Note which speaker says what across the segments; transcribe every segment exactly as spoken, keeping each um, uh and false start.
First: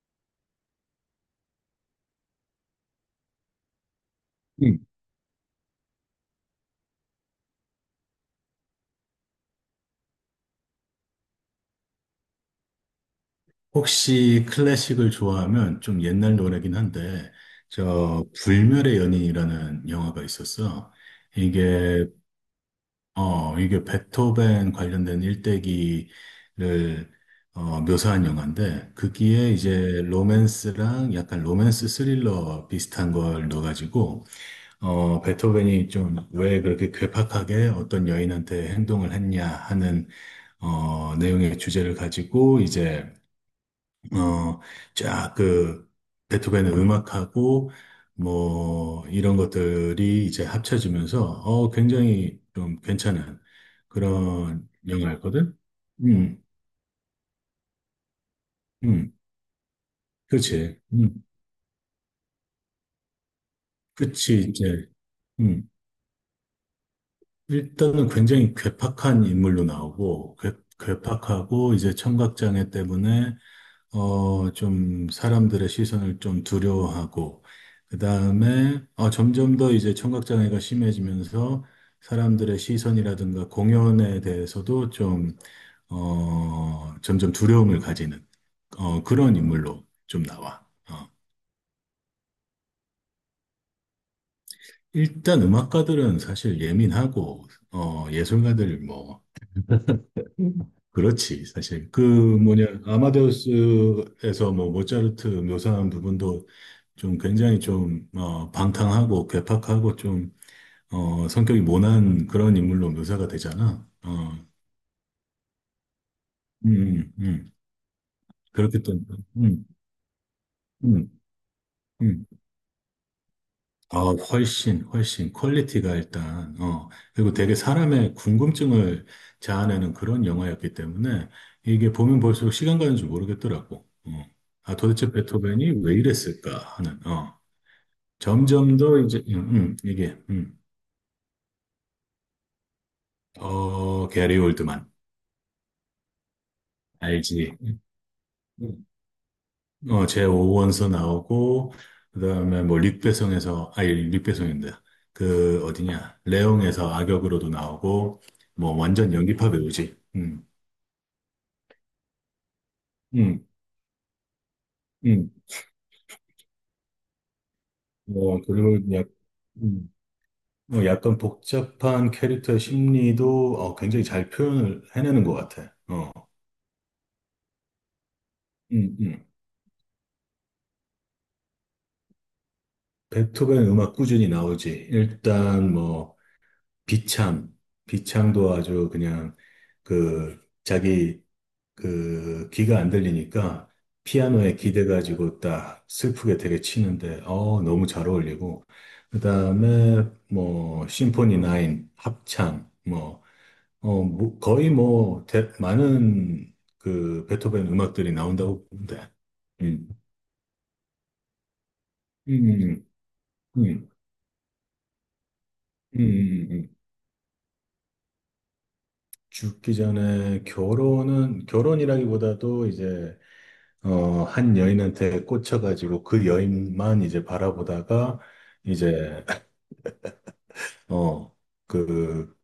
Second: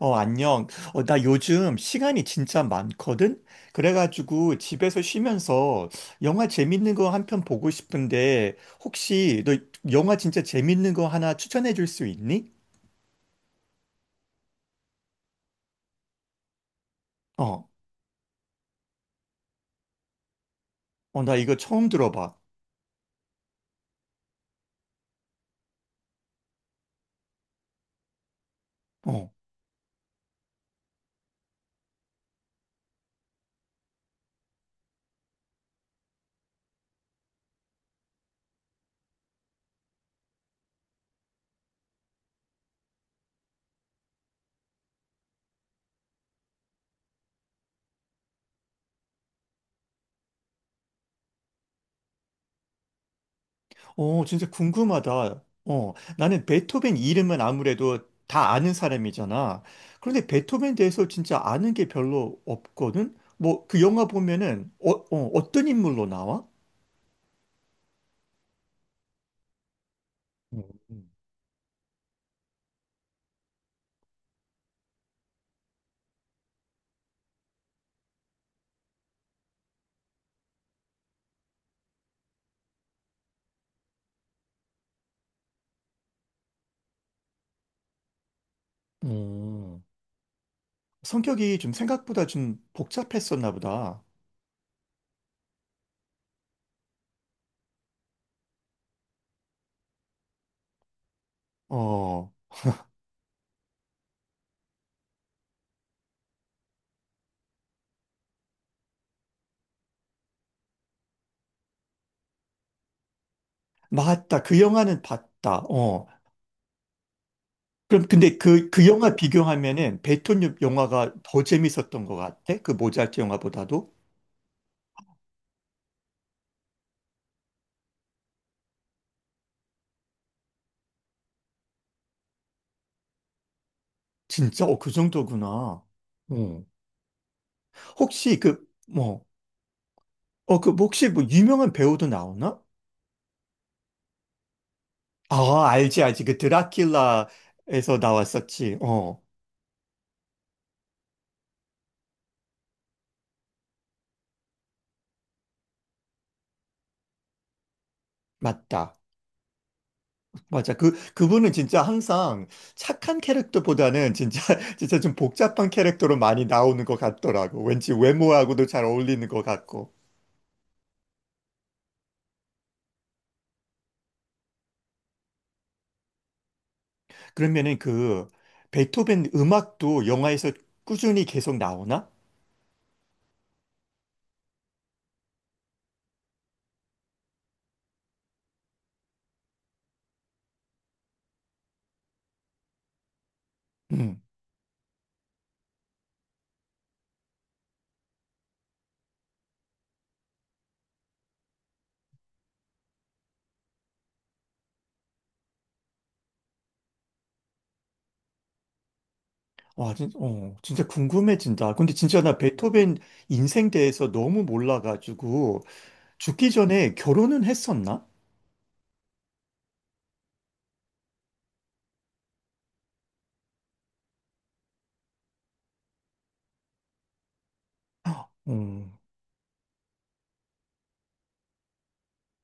Speaker 1: 어, 안녕. 어, 나 요즘 시간이 진짜 많거든? 그래가지고
Speaker 2: 음.
Speaker 1: 집에서 쉬면서 영화 재밌는 거 한 편 보고 싶은데 혹시 너 영화 진짜 재밌는 거 하나 추천해 줄 수 있니?
Speaker 2: 혹시 클래식을 좋아하면 좀 옛날 노래긴 한데,
Speaker 1: 어,
Speaker 2: 저, 불멸의 연인이라는 영화가 있었어.
Speaker 1: 어, 나 이거 처음
Speaker 2: 이게,
Speaker 1: 들어봐.
Speaker 2: 어, 이게 베토벤 관련된 일대기를, 어, 묘사한 영화인데,
Speaker 1: 어,
Speaker 2: 거기에 이제 로맨스랑 약간 로맨스 스릴러 비슷한 걸 넣어가지고, 어, 베토벤이 좀 왜 그렇게 괴팍하게 어떤 여인한테 행동을 했냐 하는, 어, 내용의 주제를 가지고 이제 어, 쫙 그, 베토벤의 음악하고, 뭐, 이런 것들이 이제 합쳐지면서, 어, 굉장히 좀 괜찮은
Speaker 1: 어, 진짜
Speaker 2: 그런
Speaker 1: 궁금하다.
Speaker 2: 영화였거든?
Speaker 1: 어,
Speaker 2: 음,
Speaker 1: 나는 베토벤 이름은 아무래도 다 아는
Speaker 2: 음,
Speaker 1: 사람이잖아. 그런데 베토벤
Speaker 2: 그치.
Speaker 1: 대해서
Speaker 2: 음,
Speaker 1: 진짜 아는 게 별로 없거든? 뭐 그 영화
Speaker 2: 그치,
Speaker 1: 보면은
Speaker 2: 이제,
Speaker 1: 어, 어,
Speaker 2: 음.
Speaker 1: 어떤 인물로 나와?
Speaker 2: 일단은 굉장히 괴팍한 인물로 나오고, 괴,
Speaker 1: 음.
Speaker 2: 괴팍하고, 이제 청각장애 때문에 어, 좀 사람들의 시선을 좀 두려워하고, 그 다음에 어, 점점 더 이제 청각장애가 심해지면서 사람들의 시선이라든가 공연에 대해서도 좀, 어, 점점 두려움을 가지는 어, 그런
Speaker 1: 음.
Speaker 2: 인물로 좀 나와. 어,
Speaker 1: 성격이 좀 생각보다 좀 복잡했었나 보다.
Speaker 2: 일단 음악가들은 사실 예민하고, 어, 예술가들 뭐, 음. 그렇지, 사실. 그
Speaker 1: 어,
Speaker 2: 뭐냐, 아마데우스에서 뭐 모차르트 묘사한 부분도 좀 굉장히 좀, 어, 방탕하고 괴팍하고 좀, 어, 성격이 모난 그런 인물로 묘사가 되잖아.
Speaker 1: 맞다.
Speaker 2: 어,
Speaker 1: 그 영화는 봤다. 어.
Speaker 2: 음, 음, 음.
Speaker 1: 그럼 근데 그,
Speaker 2: 그렇기
Speaker 1: 그
Speaker 2: 때문에,
Speaker 1: 영화
Speaker 2: 음,
Speaker 1: 비교하면은 베톤 영화가
Speaker 2: 음,
Speaker 1: 더 재밌었던 것
Speaker 2: 음.
Speaker 1: 같아? 그 모잘트 영화보다도?
Speaker 2: 아, 훨씬, 훨씬 퀄리티가 일단, 어, 그리고 되게 사람의 궁금증을 자아내는 그런 영화였기 때문에 이게 보면 볼수록 시간 가는 줄 모르겠더라고. 어.
Speaker 1: 진짜?
Speaker 2: 아,
Speaker 1: 어, 그
Speaker 2: 도대체
Speaker 1: 정도구나.
Speaker 2: 베토벤이 왜 이랬을까
Speaker 1: 어.
Speaker 2: 하는, 어.
Speaker 1: 혹시 그,
Speaker 2: 점점 더 이제,
Speaker 1: 뭐,
Speaker 2: 음, 음, 이게, 음.
Speaker 1: 어, 그, 뭐 혹시 뭐 유명한 배우도 나오나?
Speaker 2: 어, 게리 올드만.
Speaker 1: 아, 알지, 알지. 그
Speaker 2: 알지? 음,
Speaker 1: 드라큘라에서 나왔었지.
Speaker 2: 음.
Speaker 1: 어,
Speaker 2: 어, 제 오원서 나오고, 그 다음에 뭐, 릭배송에서, 아니, 릭배송인데, 그, 어디냐, 레옹에서 악역으로도 나오고, 뭐,
Speaker 1: 맞다.
Speaker 2: 완전 연기파 배우지. 음,
Speaker 1: 맞아. 그, 그분은 진짜 항상 착한
Speaker 2: 음,
Speaker 1: 캐릭터보다는 진짜, 진짜 좀
Speaker 2: 음.
Speaker 1: 복잡한 캐릭터로 많이 나오는 것 같더라고. 왠지
Speaker 2: 어,
Speaker 1: 외모하고도
Speaker 2: 그리고
Speaker 1: 잘
Speaker 2: 약,
Speaker 1: 어울리는 것 같고.
Speaker 2: 음, 뭐 약간 복잡한 캐릭터의 심리도 어, 굉장히 잘 표현을 해내는 것 같아. 어,
Speaker 1: 그러면은 그,
Speaker 2: 음, 음.
Speaker 1: 베토벤 음악도 영화에서 꾸준히 계속 나오나?
Speaker 2: 베토벤 음악 꾸준히 나오지. 일단 뭐, 비참, 비참도 아주 그냥 그 자기 그 귀가 안 들리니까
Speaker 1: 음.
Speaker 2: 피아노에 기대가지고 딱 슬프게 되게 치는데 어 너무 잘 어울리고 그다음에 뭐 심포니 구 합창 뭐 어, 뭐 거의 뭐 대- 많은 그 베토벤 음악들이 나온다고 보는데 음.
Speaker 1: 와, 진, 어, 진짜 궁금해진다. 근데 진짜
Speaker 2: 음,
Speaker 1: 나
Speaker 2: 음,
Speaker 1: 베토벤
Speaker 2: 음,
Speaker 1: 인생
Speaker 2: 음,
Speaker 1: 대해서 너무 몰라가지고,
Speaker 2: 음. 음,
Speaker 1: 죽기
Speaker 2: 음.
Speaker 1: 전에 결혼은 했었나?
Speaker 2: 죽기 전에 결혼은 결혼이라기보다도 이제 어, 한 여인한테 꽂혀가지고 그 여인만 이제 바라보다가
Speaker 1: 음.
Speaker 2: 이제, 어, 그,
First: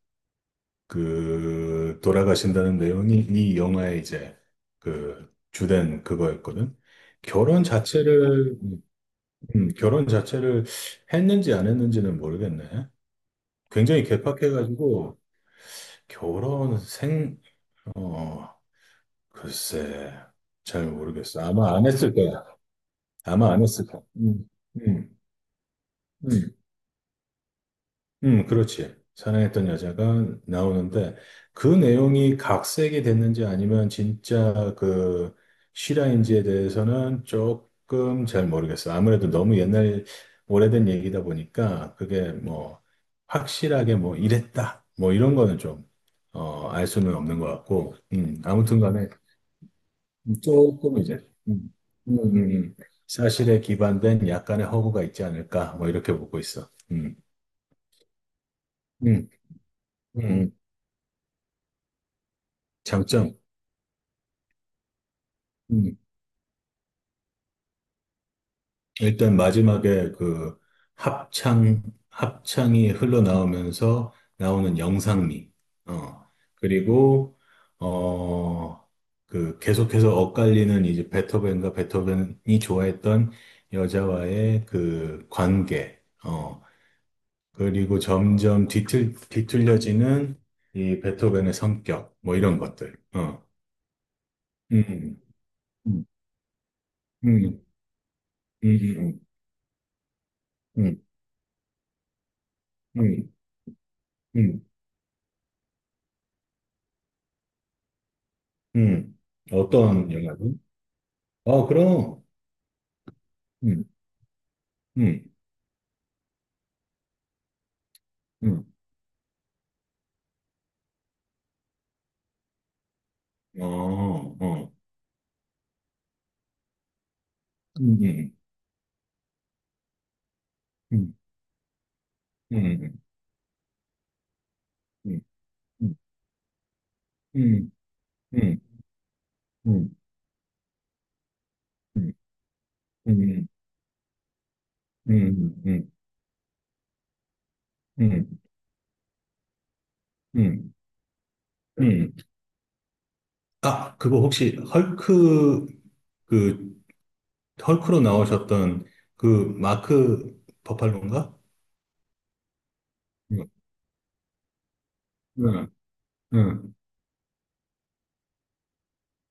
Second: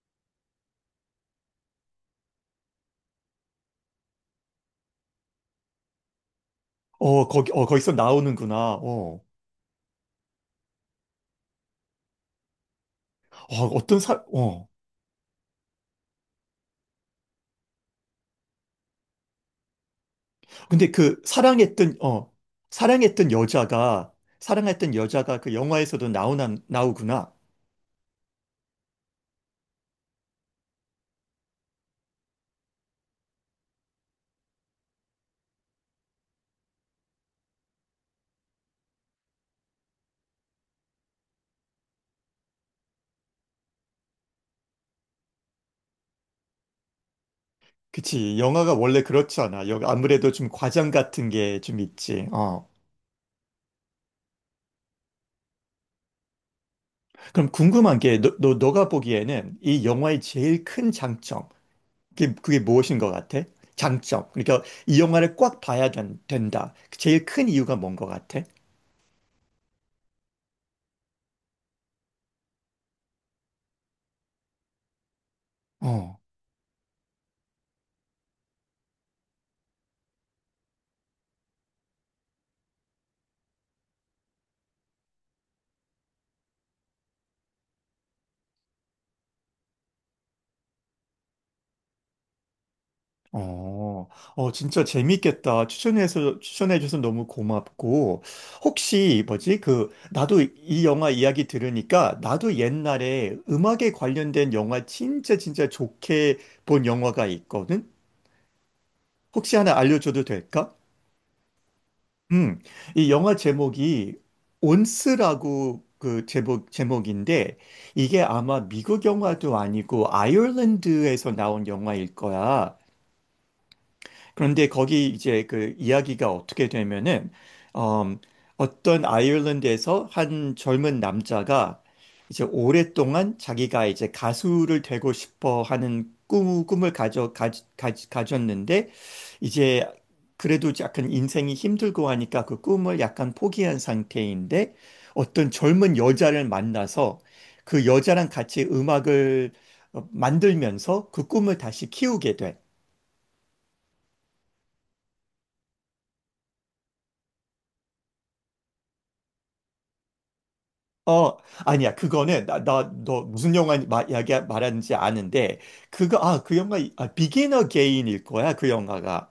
Speaker 2: 그, 돌아가신다는 내용이 이 영화의 이제 그 주된 그거였거든.
Speaker 1: 어, 거기,
Speaker 2: 결혼
Speaker 1: 어, 거기서
Speaker 2: 자체를,
Speaker 1: 나오는구나. 어,
Speaker 2: 음, 결혼 자체를 했는지 안 했는지는 모르겠네.
Speaker 1: 어, 어떤
Speaker 2: 굉장히
Speaker 1: 사, 어.
Speaker 2: 개팍해가지고 결혼 생, 어, 글쎄, 잘
Speaker 1: 근데 그
Speaker 2: 모르겠어. 아마 안
Speaker 1: 사랑했던
Speaker 2: 했을
Speaker 1: 어
Speaker 2: 거야.
Speaker 1: 사랑했던
Speaker 2: 아마 안 했을 거야.
Speaker 1: 여자가
Speaker 2: 음,
Speaker 1: 사랑했던
Speaker 2: 음,
Speaker 1: 여자가 그 영화에서도 나오나
Speaker 2: 음.
Speaker 1: 나오구나.
Speaker 2: 음, 그렇지. 사랑했던 여자가 나오는데 그 내용이 각색이 됐는지 아니면 진짜 그 실화인지에 대해서는 조금 잘 모르겠어. 아무래도 너무 옛날 오래된 얘기다 보니까 그게 뭐 확실하게 뭐 이랬다 뭐 이런 거는 좀 어, 알 수는 없는 것 같고,
Speaker 1: 그치.
Speaker 2: 음,
Speaker 1: 영화가
Speaker 2: 아무튼
Speaker 1: 원래
Speaker 2: 간에
Speaker 1: 그렇잖아. 여기 아무래도 좀 과장
Speaker 2: 조금 이제
Speaker 1: 같은 게
Speaker 2: 음,
Speaker 1: 좀
Speaker 2: 음,
Speaker 1: 있지.
Speaker 2: 음,
Speaker 1: 어.
Speaker 2: 음. 사실에 기반된 약간의 허구가 있지 않을까 뭐 이렇게 보고 있어. 음,
Speaker 1: 그럼 궁금한 게 너, 너, 너가
Speaker 2: 음,
Speaker 1: 보기에는 이 영화의
Speaker 2: 음.
Speaker 1: 제일 큰 장점. 그게, 그게 무엇인 것
Speaker 2: 장점.
Speaker 1: 같아? 장점. 그러니까 이 영화를 꽉 봐야
Speaker 2: 음,
Speaker 1: 된, 된다. 제일 큰 이유가 뭔 것 같아?
Speaker 2: 일단 마지막에 그 합창, 합창이 흘러나오면서 나오는 영상미,
Speaker 1: 어.
Speaker 2: 어, 그리고, 어, 그 계속해서 엇갈리는 이제 베토벤과 베토벤이 좋아했던 여자와의 그 관계, 어, 그리고 점점 뒤틀, 뒤틀려지는 이 베토벤의 성격, 뭐 이런 것들, 어,
Speaker 1: 어, 어, 진짜
Speaker 2: 음,
Speaker 1: 재밌겠다.
Speaker 2: 음,
Speaker 1: 추천해서, 추천해줘서 너무
Speaker 2: 음,
Speaker 1: 고맙고.
Speaker 2: 음, 음,
Speaker 1: 혹시, 뭐지, 그, 나도 이
Speaker 2: 음, 음,
Speaker 1: 영화 이야기 들으니까, 나도
Speaker 2: 음,
Speaker 1: 옛날에 음악에 관련된
Speaker 2: 음.
Speaker 1: 영화 진짜 진짜 좋게 본 영화가 있거든?
Speaker 2: 음,
Speaker 1: 혹시
Speaker 2: 아,
Speaker 1: 하나
Speaker 2: 어떤
Speaker 1: 알려줘도
Speaker 2: 영화든?
Speaker 1: 될까?
Speaker 2: 어, 그럼,
Speaker 1: 음, 이 영화
Speaker 2: 음,
Speaker 1: 제목이
Speaker 2: 음,
Speaker 1: 온스라고 그 제목, 제목인데, 이게
Speaker 2: 음,
Speaker 1: 아마 미국 영화도 아니고, 아일랜드에서 나온 영화일 거야.
Speaker 2: 어,
Speaker 1: 그런데
Speaker 2: 어,
Speaker 1: 거기 이제 그 이야기가 어떻게 되면은 어,
Speaker 2: 음,
Speaker 1: 어떤 아일랜드에서 한 젊은
Speaker 2: 음,
Speaker 1: 남자가 이제
Speaker 2: 음,
Speaker 1: 오랫동안 자기가 이제 가수를 되고
Speaker 2: 음,
Speaker 1: 싶어
Speaker 2: 음,
Speaker 1: 하는 꿈, 꿈을 가져, 가,
Speaker 2: 음,
Speaker 1: 가,
Speaker 2: 음,
Speaker 1: 가졌는데 이제
Speaker 2: 음,
Speaker 1: 그래도 약간 인생이 힘들고 하니까 그 꿈을
Speaker 2: 음, 음,
Speaker 1: 약간
Speaker 2: 음,
Speaker 1: 포기한 상태인데 어떤
Speaker 2: 음,
Speaker 1: 젊은 여자를 만나서 그
Speaker 2: 음,
Speaker 1: 여자랑
Speaker 2: 음,
Speaker 1: 같이 음악을 어,
Speaker 2: 음.
Speaker 1: 만들면서 그 꿈을 다시
Speaker 2: 음.
Speaker 1: 키우게 돼.
Speaker 2: 아, 그거 혹시 헐크, 그, 헐크로 나오셨던 그 마크 버팔로인가?
Speaker 1: 어, 아니야. 그거는 나, 나, 너
Speaker 2: 응,
Speaker 1: 무슨 영화 마, 이야기 말하는지 아는데
Speaker 2: 응,
Speaker 1: 그거 아, 그
Speaker 2: 응.
Speaker 1: 영화 아, 비기너 게인일 거야. 그 영화가.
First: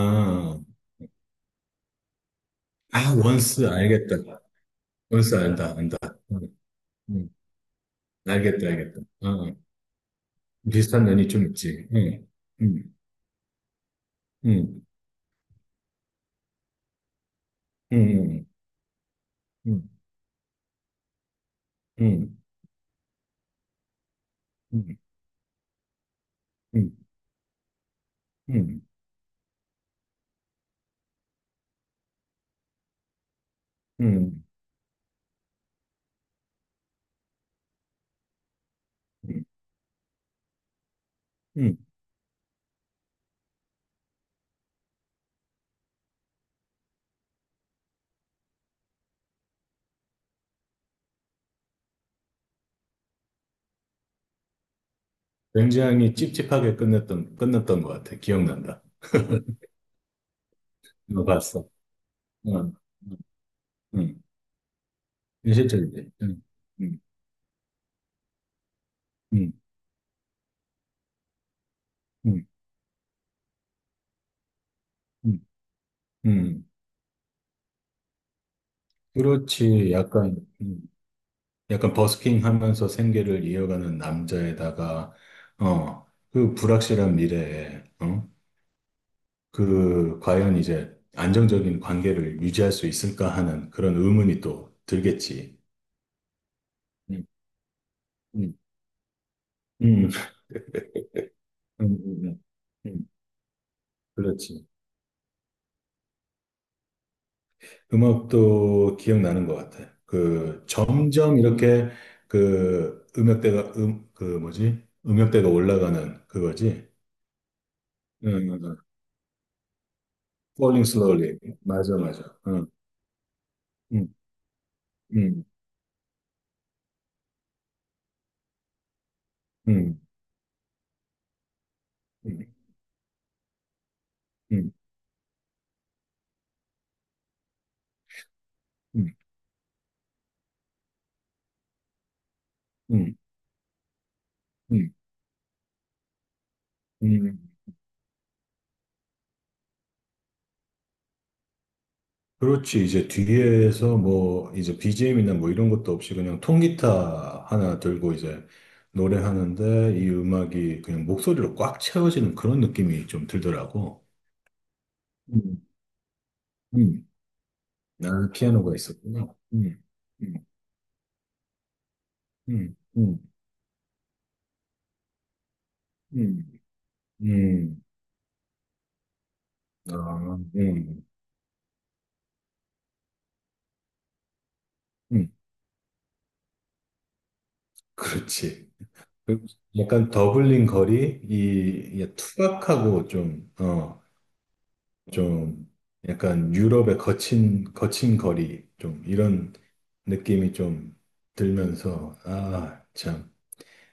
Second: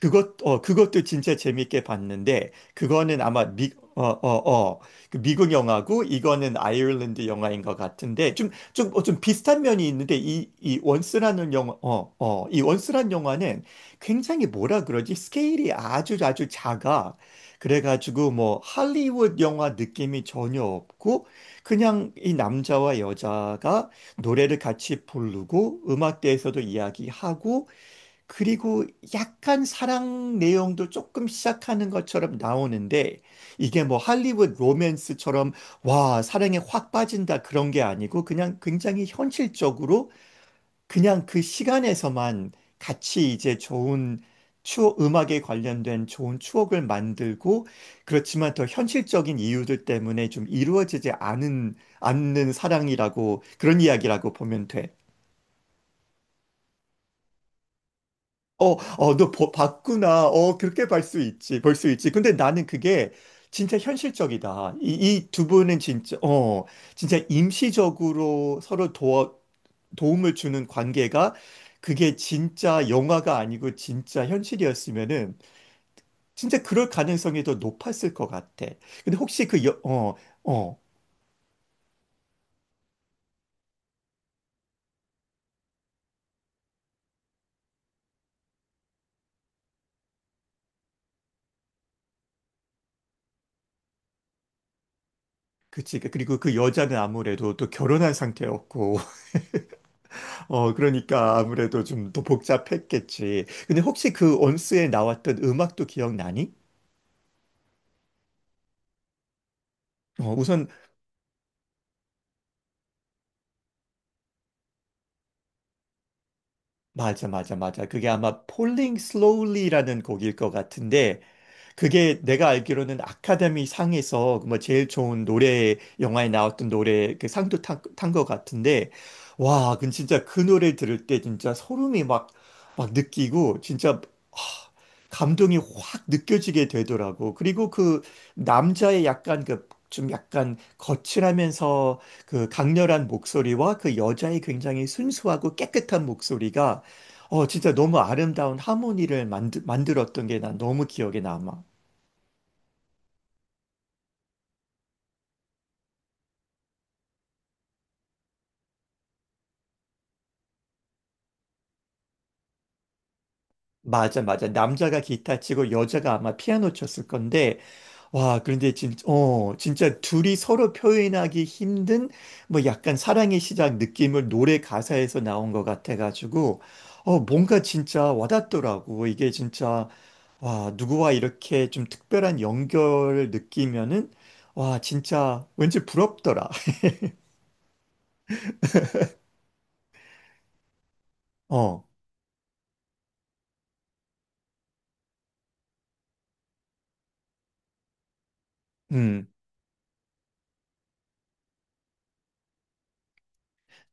Speaker 1: 그것, 어, 그것도 진짜 재밌게 봤는데,
Speaker 2: 아,
Speaker 1: 그거는 아마
Speaker 2: 원스
Speaker 1: 미, 어,
Speaker 2: 알겠다.
Speaker 1: 어, 어, 그
Speaker 2: 원스
Speaker 1: 미국
Speaker 2: 안다, 안다.
Speaker 1: 영화고,
Speaker 2: 응,
Speaker 1: 이거는 아일랜드
Speaker 2: 응.
Speaker 1: 영화인 것 같은데, 좀,
Speaker 2: 알겠다,
Speaker 1: 좀,
Speaker 2: 알겠다.
Speaker 1: 어, 좀
Speaker 2: 응,
Speaker 1: 비슷한
Speaker 2: 응.
Speaker 1: 면이 있는데, 이, 이
Speaker 2: 비슷한 면이 좀
Speaker 1: 원스라는 영화,
Speaker 2: 있지.
Speaker 1: 어,
Speaker 2: 응,
Speaker 1: 어, 이
Speaker 2: 응,
Speaker 1: 원스란 영화는 굉장히
Speaker 2: 응,
Speaker 1: 뭐라 그러지? 스케일이 아주 아주 작아. 그래가지고,
Speaker 2: 응,
Speaker 1: 뭐, 할리우드 영화
Speaker 2: 응,
Speaker 1: 느낌이 전혀 없고, 그냥 이
Speaker 2: 응,
Speaker 1: 남자와 여자가 노래를
Speaker 2: 응,
Speaker 1: 같이 부르고, 음악대에서도
Speaker 2: 응,
Speaker 1: 이야기하고,
Speaker 2: 응,
Speaker 1: 그리고 약간 사랑 내용도 조금 시작하는 것처럼 나오는데 이게 뭐
Speaker 2: 응,
Speaker 1: 할리우드 로맨스처럼 와, 사랑에 확 빠진다 그런 게 아니고 그냥 굉장히
Speaker 2: 응,
Speaker 1: 현실적으로 그냥 그
Speaker 2: 응.
Speaker 1: 시간에서만 같이 이제 좋은 추억, 음악에 관련된 좋은 추억을 만들고 그렇지만 더 현실적인 이유들 때문에 좀 이루어지지 않은, 않는 사랑이라고 그런 이야기라고 보면 돼.
Speaker 2: 굉장히 찝찝하게 끝냈던, 끝났던 것 같아.
Speaker 1: 어,
Speaker 2: 기억난다.
Speaker 1: 어, 너 보- 봤구나. 어, 그렇게 볼 수
Speaker 2: 이거
Speaker 1: 있지.
Speaker 2: 봤어.
Speaker 1: 볼 수 있지. 근데 나는
Speaker 2: 응,
Speaker 1: 그게
Speaker 2: 응,
Speaker 1: 진짜
Speaker 2: 응.
Speaker 1: 현실적이다. 이, 이 두 분은
Speaker 2: 현실적이지.
Speaker 1: 진짜,
Speaker 2: 응,
Speaker 1: 어,
Speaker 2: 응,
Speaker 1: 진짜 임시적으로 서로 도와,
Speaker 2: 응,
Speaker 1: 도움을 주는 관계가 그게
Speaker 2: 응,
Speaker 1: 진짜 영화가 아니고 진짜 현실이었으면은
Speaker 2: 응.
Speaker 1: 진짜
Speaker 2: 응.
Speaker 1: 그럴 가능성이 더 높았을 것 같아. 근데 혹시 그 여,
Speaker 2: 그렇지.
Speaker 1: 어,
Speaker 2: 약간,
Speaker 1: 어,
Speaker 2: 음, 약간 버스킹 하면서 생계를 이어가는 남자에다가, 어, 그 불확실한 미래에, 어? 그, 과연 이제 안정적인 관계를 유지할 수 있을까 하는 그런 의문이 또 들겠지.
Speaker 1: 그치. 그리고 그 여자는
Speaker 2: 음,
Speaker 1: 아무래도 또 결혼한
Speaker 2: 음,
Speaker 1: 상태였고.
Speaker 2: 음,
Speaker 1: 어, 그러니까 아무래도
Speaker 2: 음,
Speaker 1: 좀 더
Speaker 2: 음, 음. 음,
Speaker 1: 복잡했겠지. 근데 혹시 그
Speaker 2: 그렇지.
Speaker 1: 온스에 나왔던 음악도 기억나니?
Speaker 2: 음악도 기억나는 것 같아.
Speaker 1: 어,
Speaker 2: 그,
Speaker 1: 우선
Speaker 2: 점점 이렇게 그, 음역대가, 음, 그 뭐지? 음역대가 올라가는 그거지.
Speaker 1: 맞아 맞아 맞아. 그게
Speaker 2: 응,
Speaker 1: 아마
Speaker 2: 응, 응.
Speaker 1: Falling Slowly라는 곡일 것
Speaker 2: Falling
Speaker 1: 같은데
Speaker 2: slowly. 맞아,
Speaker 1: 그게
Speaker 2: 맞아.
Speaker 1: 내가
Speaker 2: 응,
Speaker 1: 알기로는 아카데미
Speaker 2: 응,
Speaker 1: 상에서 뭐 제일 좋은
Speaker 2: 응,
Speaker 1: 노래, 영화에 나왔던 노래 그 상도 탄, 탄것 같은데, 와, 그
Speaker 2: 응,
Speaker 1: 진짜 그 노래 들을 때 진짜 소름이 막,
Speaker 2: 응,
Speaker 1: 막 느끼고, 진짜, 하,
Speaker 2: 응,
Speaker 1: 감동이 확 느껴지게 되더라고. 그리고 그 남자의
Speaker 2: 응,
Speaker 1: 약간 그, 좀 약간 거칠하면서 그 강렬한
Speaker 2: 응,
Speaker 1: 목소리와 그 여자의 굉장히
Speaker 2: 응,
Speaker 1: 순수하고 깨끗한 목소리가
Speaker 2: 응.
Speaker 1: 어,
Speaker 2: 응.
Speaker 1: 진짜 너무 아름다운 하모니를 만드, 만들었던 게 난 너무 기억에 남아.
Speaker 2: 그렇지. 이제 뒤에서 뭐, 이제 비지엠이나 뭐 이런 것도 없이 그냥 통기타 하나 들고 이제 노래하는데 이 음악이 그냥 목소리로 꽉 채워지는 그런 느낌이 좀 들더라고.
Speaker 1: 맞아, 맞아. 남자가 기타
Speaker 2: 음,
Speaker 1: 치고 여자가 아마 피아노 쳤을
Speaker 2: 음.
Speaker 1: 건데,
Speaker 2: 아,
Speaker 1: 와, 그런데
Speaker 2: 피아노가
Speaker 1: 진,
Speaker 2: 있었구나.
Speaker 1: 어,
Speaker 2: 음,
Speaker 1: 진짜
Speaker 2: 음,
Speaker 1: 둘이 서로 표현하기 힘든 뭐
Speaker 2: 음,
Speaker 1: 약간
Speaker 2: 음,
Speaker 1: 사랑의 시작 느낌을 노래 가사에서 나온 것 같아가지고,
Speaker 2: 음,
Speaker 1: 어, 뭔가
Speaker 2: 음.
Speaker 1: 진짜 와닿더라고. 이게 진짜,
Speaker 2: 아,
Speaker 1: 와,
Speaker 2: 음,
Speaker 1: 누구와 이렇게 좀 특별한 연결을 느끼면은, 와,
Speaker 2: 음.
Speaker 1: 진짜 왠지 부럽더라.
Speaker 2: 그렇지. 그 약간 더블링 거리,
Speaker 1: 어,
Speaker 2: 이, 이 투박하고 좀, 어, 좀 약간 유럽의 거친, 거친 거리, 좀
Speaker 1: 음,
Speaker 2: 이런 느낌이 좀 들면서, 아, 참.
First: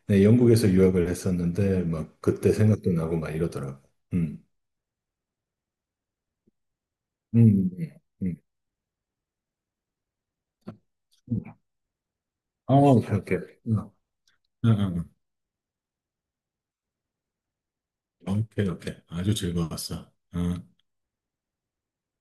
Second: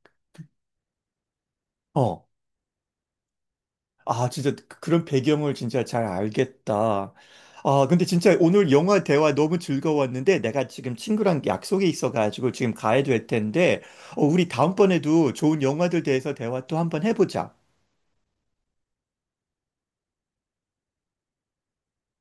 Speaker 2: 네, 영국에서 유학을 했었는데, 막
Speaker 1: 어.
Speaker 2: 그때 생각도 나고 막 이러더라고.
Speaker 1: 아,
Speaker 2: 음,
Speaker 1: 진짜 그- 그런 배경을 진짜 잘 알겠다.
Speaker 2: 음,
Speaker 1: 아, 근데
Speaker 2: 음.
Speaker 1: 진짜 오늘 영화 대화 너무 즐거웠는데 내가 지금 친구랑
Speaker 2: 음.
Speaker 1: 약속이 있어가지고 지금
Speaker 2: 어,
Speaker 1: 가야
Speaker 2: 오케이,
Speaker 1: 될
Speaker 2: 오케이.
Speaker 1: 텐데
Speaker 2: 어,
Speaker 1: 어, 우리
Speaker 2: 어, 어.
Speaker 1: 다음번에도 좋은 영화들 대해서 대화 또 한번 해보자.
Speaker 2: 오케이, 오케이. 아주 즐거웠어. 어.